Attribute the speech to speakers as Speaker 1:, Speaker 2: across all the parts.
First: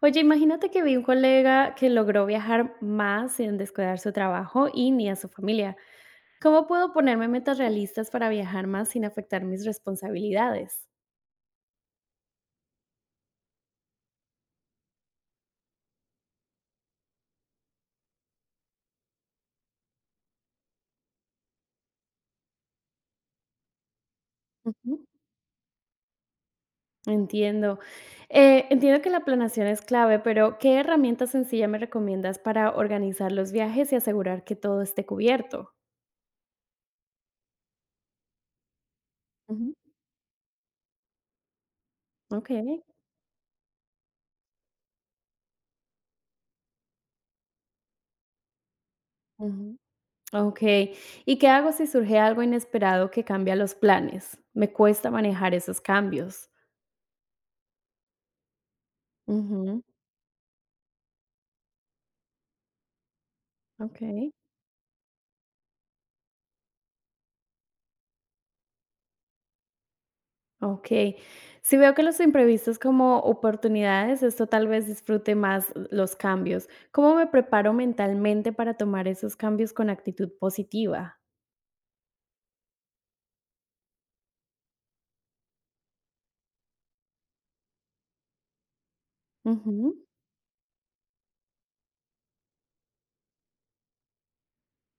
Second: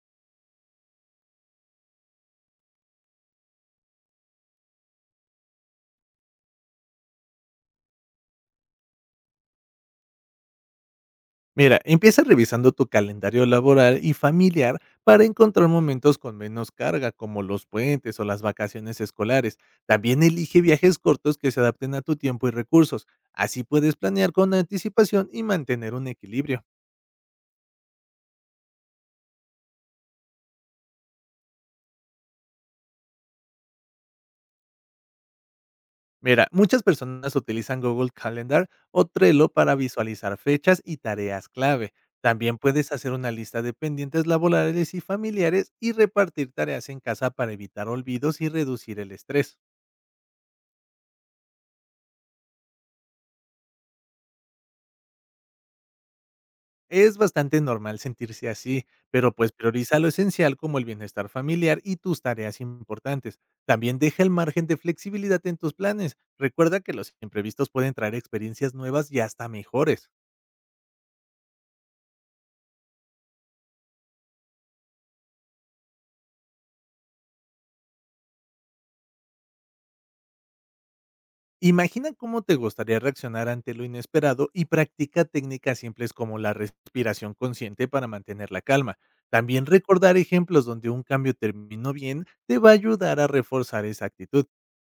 Speaker 1: Oye, imagínate que vi un colega que logró viajar más sin descuidar su trabajo y ni a su familia. ¿Cómo puedo ponerme metas realistas para viajar más sin afectar mis responsabilidades?
Speaker 2: Mira, empieza revisando tu calendario laboral y familiar para encontrar momentos con menos carga, como los puentes o las vacaciones escolares. También elige viajes cortos que se adapten a tu tiempo y recursos. Así puedes planear con
Speaker 1: Ujú,
Speaker 2: anticipación y mantener un equilibrio.
Speaker 1: entiendo. Entiendo que la planeación es clave, pero ¿qué herramienta sencilla me recomiendas para organizar los viajes y asegurar que todo esté cubierto?
Speaker 2: Mira, muchas personas utilizan Google Calendar o Trello
Speaker 1: Ujú,
Speaker 2: para visualizar fechas y tareas clave.
Speaker 1: ok.
Speaker 2: También puedes hacer una lista de pendientes laborales y familiares y repartir tareas en casa para evitar olvidos y reducir el estrés.
Speaker 1: Ujú, ok. ¿Y qué hago si surge algo inesperado que cambia los planes? Me cuesta manejar esos cambios.
Speaker 2: Es bastante normal sentirse así, pero pues
Speaker 1: Ujú,
Speaker 2: prioriza lo esencial como el bienestar familiar y tus tareas importantes. También
Speaker 1: ok.
Speaker 2: deja el margen de flexibilidad en tus planes. Recuerda que los imprevistos pueden traer experiencias nuevas y hasta mejores.
Speaker 1: Okey. Si veo que los imprevistos como oportunidades, esto tal vez disfrute más los cambios. ¿Cómo me preparo mentalmente para tomar esos cambios con actitud positiva?
Speaker 2: Imagina cómo te gustaría reaccionar ante lo inesperado y practica técnicas simples como la respiración consciente para mantener la calma. También
Speaker 1: Ujú.
Speaker 2: recordar ejemplos donde un cambio terminó bien te va a ayudar a reforzar esa actitud.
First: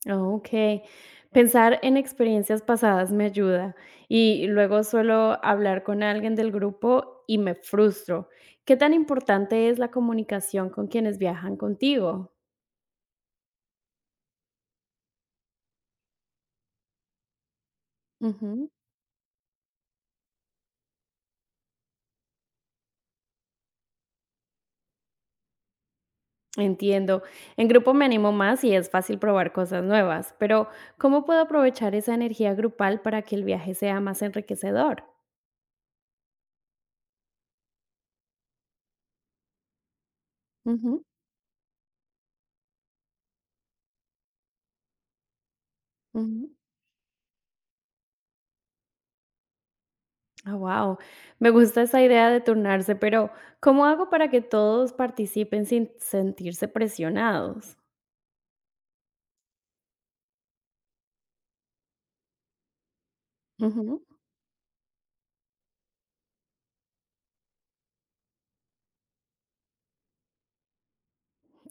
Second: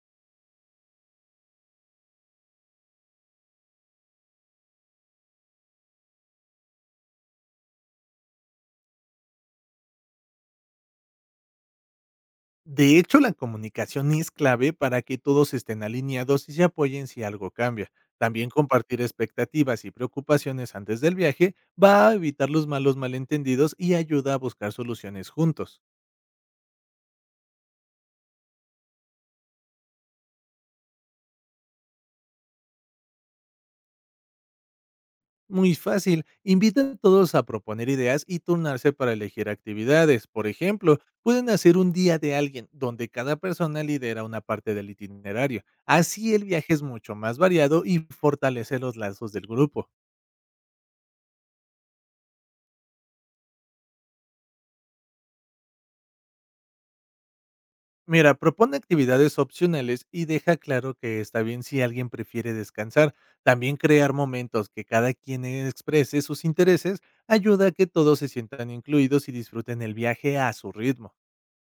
Speaker 1: Okey. Pensar en experiencias pasadas me ayuda y luego suelo hablar con alguien del grupo y me frustro. ¿Qué tan importante es la comunicación con quienes viajan contigo?
Speaker 2: De hecho, la comunicación es clave para que todos estén alineados y se apoyen si algo cambia. También compartir expectativas y preocupaciones antes del viaje va a evitar los malos malentendidos y ayuda a buscar soluciones juntos.
Speaker 1: Entiendo. En grupo me animo más y es fácil probar cosas nuevas, pero ¿cómo puedo aprovechar esa energía grupal para que el viaje sea más enriquecedor?
Speaker 2: Muy fácil, invita a todos a proponer ideas y turnarse para elegir actividades. Por ejemplo,
Speaker 1: Ujú,
Speaker 2: pueden hacer un día de alguien donde cada persona lidera una parte del itinerario. Así el
Speaker 1: ujú.
Speaker 2: viaje es mucho más variado y fortalece los lazos del grupo.
Speaker 1: Ah, wow. Me gusta esa idea de turnarse, pero ¿cómo hago para que todos participen sin sentirse presionados?
Speaker 2: Mira, propone actividades opcionales y deja claro que está bien si alguien prefiere descansar. También
Speaker 1: Ujú.
Speaker 2: crear momentos que cada quien exprese sus intereses ayuda a que todos se sientan incluidos y disfruten el viaje a su ritmo.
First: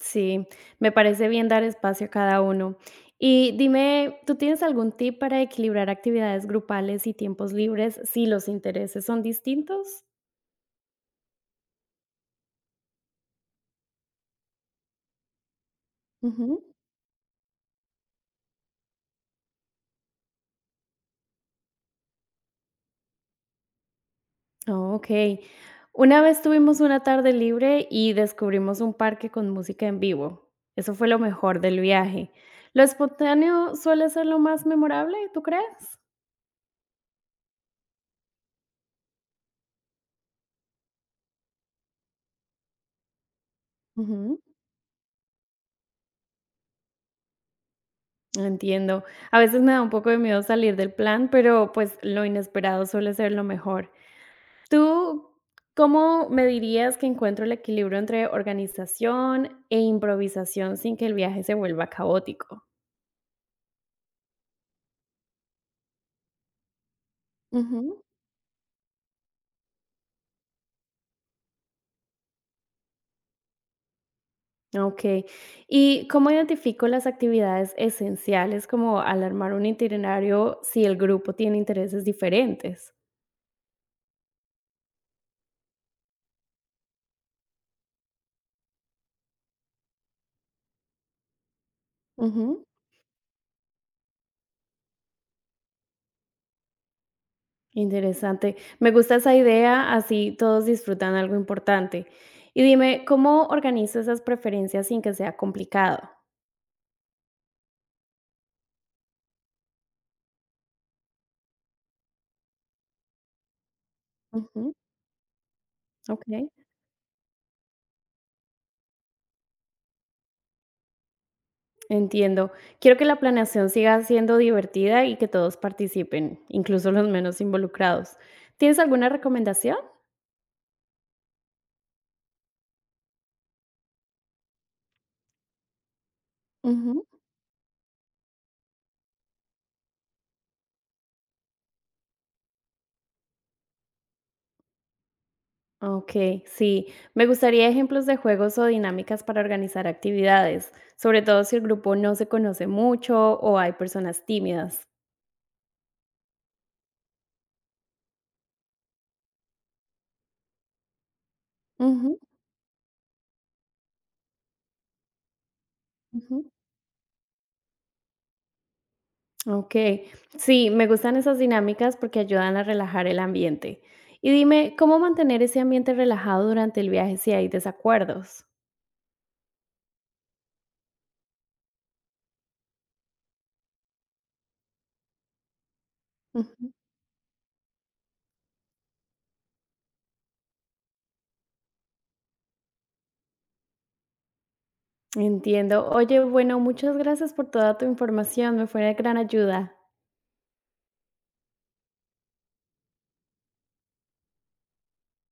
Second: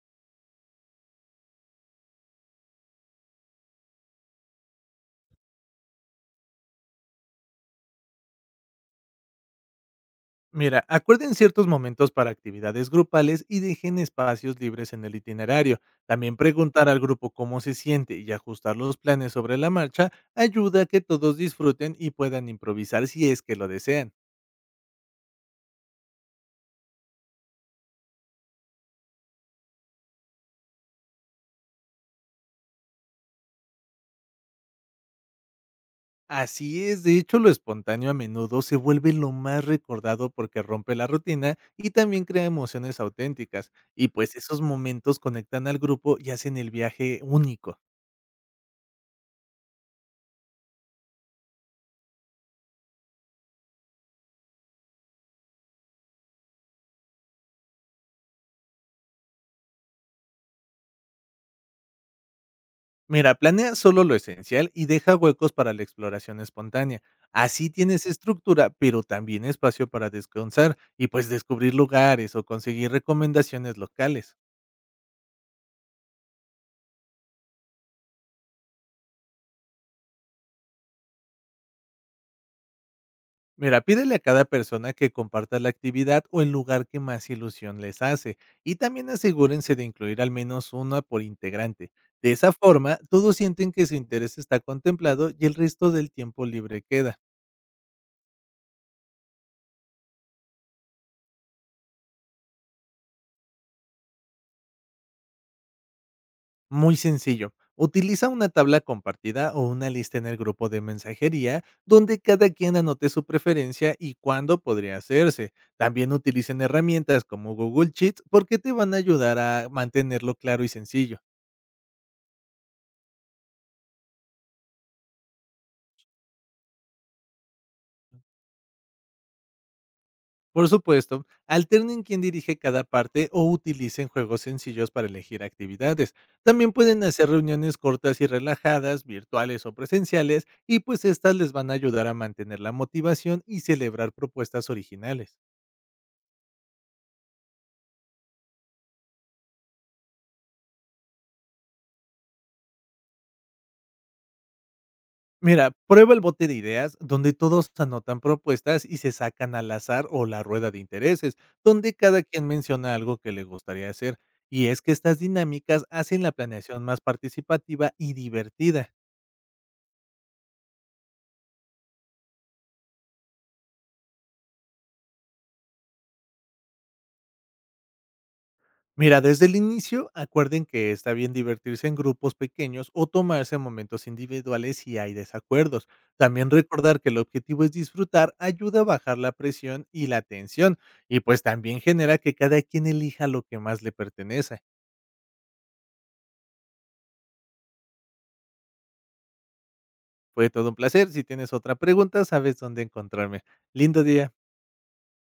Speaker 1: Sí, me parece bien dar espacio a cada uno. Y dime, ¿tú tienes algún tip para equilibrar actividades grupales y tiempos libres si los intereses son distintos?
Speaker 2: Mira, acuerden ciertos momentos para actividades grupales y dejen espacios libres en el itinerario. También preguntar al grupo cómo se siente y ajustar los planes sobre la marcha ayuda a que todos disfruten y puedan improvisar si es que lo desean.
Speaker 1: Okey. Una vez tuvimos una tarde libre y descubrimos un parque con música en vivo. Eso fue lo mejor del viaje. Lo espontáneo suele ser lo más memorable, ¿tú crees?
Speaker 2: Así es, de hecho, lo espontáneo a menudo se vuelve lo más recordado porque rompe la rutina y también crea emociones auténticas. Y pues
Speaker 1: Ujú,
Speaker 2: esos momentos conectan al grupo y hacen el viaje único.
Speaker 1: entiendo. A veces me da un poco de miedo salir del plan, pero, pues, lo inesperado suele ser lo mejor. ¿Tú cómo me dirías que encuentro el equilibrio entre organización e improvisación sin que el viaje se vuelva caótico?
Speaker 2: Mira, planea solo lo esencial y deja huecos para la exploración espontánea. Así tienes estructura, pero también espacio para descansar y pues descubrir lugares o conseguir recomendaciones locales.
Speaker 1: Okey. ¿Y cómo identifico las actividades esenciales como al armar un itinerario si el grupo tiene intereses diferentes?
Speaker 2: Mira, pídele a cada persona que comparta la actividad o el lugar que más ilusión les hace y también asegúrense de incluir al menos una por integrante. De esa
Speaker 1: Ujú,
Speaker 2: forma, todos sienten que su interés está contemplado y el resto del tiempo libre queda.
Speaker 1: interesante. Me gusta esa idea, así todos disfrutan algo importante. Y dime, ¿cómo organizo esas preferencias sin que sea complicado?
Speaker 2: Muy sencillo. Utiliza una tabla compartida o una lista en el grupo de mensajería donde cada quien anote su preferencia y cuándo
Speaker 1: Ujú,
Speaker 2: podría hacerse. También
Speaker 1: okey,
Speaker 2: utilicen herramientas como Google Sheets porque te van a ayudar a mantenerlo claro y sencillo.
Speaker 1: entiendo. Quiero que la planeación siga siendo divertida y que todos participen, incluso los menos involucrados. ¿Tienes alguna recomendación?
Speaker 2: Por supuesto, alternen quién dirige cada parte o utilicen juegos sencillos para elegir actividades. También pueden hacer reuniones cortas y relajadas, virtuales o presenciales, y pues estas les van a ayudar a mantener la motivación y celebrar propuestas originales.
Speaker 1: Ok, sí. Me gustaría ejemplos de juegos o dinámicas para organizar actividades, sobre todo si el grupo no se conoce mucho o hay personas tímidas.
Speaker 2: Mira, prueba el bote de ideas, donde todos anotan propuestas y se sacan al azar, o la rueda de intereses, donde
Speaker 1: Ujú,
Speaker 2: cada quien menciona algo que le gustaría hacer. Y es que estas dinámicas hacen la
Speaker 1: ujú.
Speaker 2: planeación más participativa y divertida.
Speaker 1: Ok, sí, me gustan esas dinámicas porque ayudan a relajar el ambiente. Y dime, ¿cómo mantener ese ambiente relajado durante el viaje si hay desacuerdos?
Speaker 2: Mira, desde el inicio, acuerden que está bien divertirse en grupos pequeños o tomarse momentos individuales si hay desacuerdos. También
Speaker 1: Ujú,
Speaker 2: recordar que el objetivo es disfrutar ayuda a bajar la presión y la tensión, y pues también genera que cada quien elija lo que más le pertenece.
Speaker 1: entiendo. Oye, bueno, muchas gracias por toda tu información, me fue de gran ayuda.
Speaker 2: Fue todo un placer. Si tienes otra pregunta, sabes dónde encontrarme. Lindo día.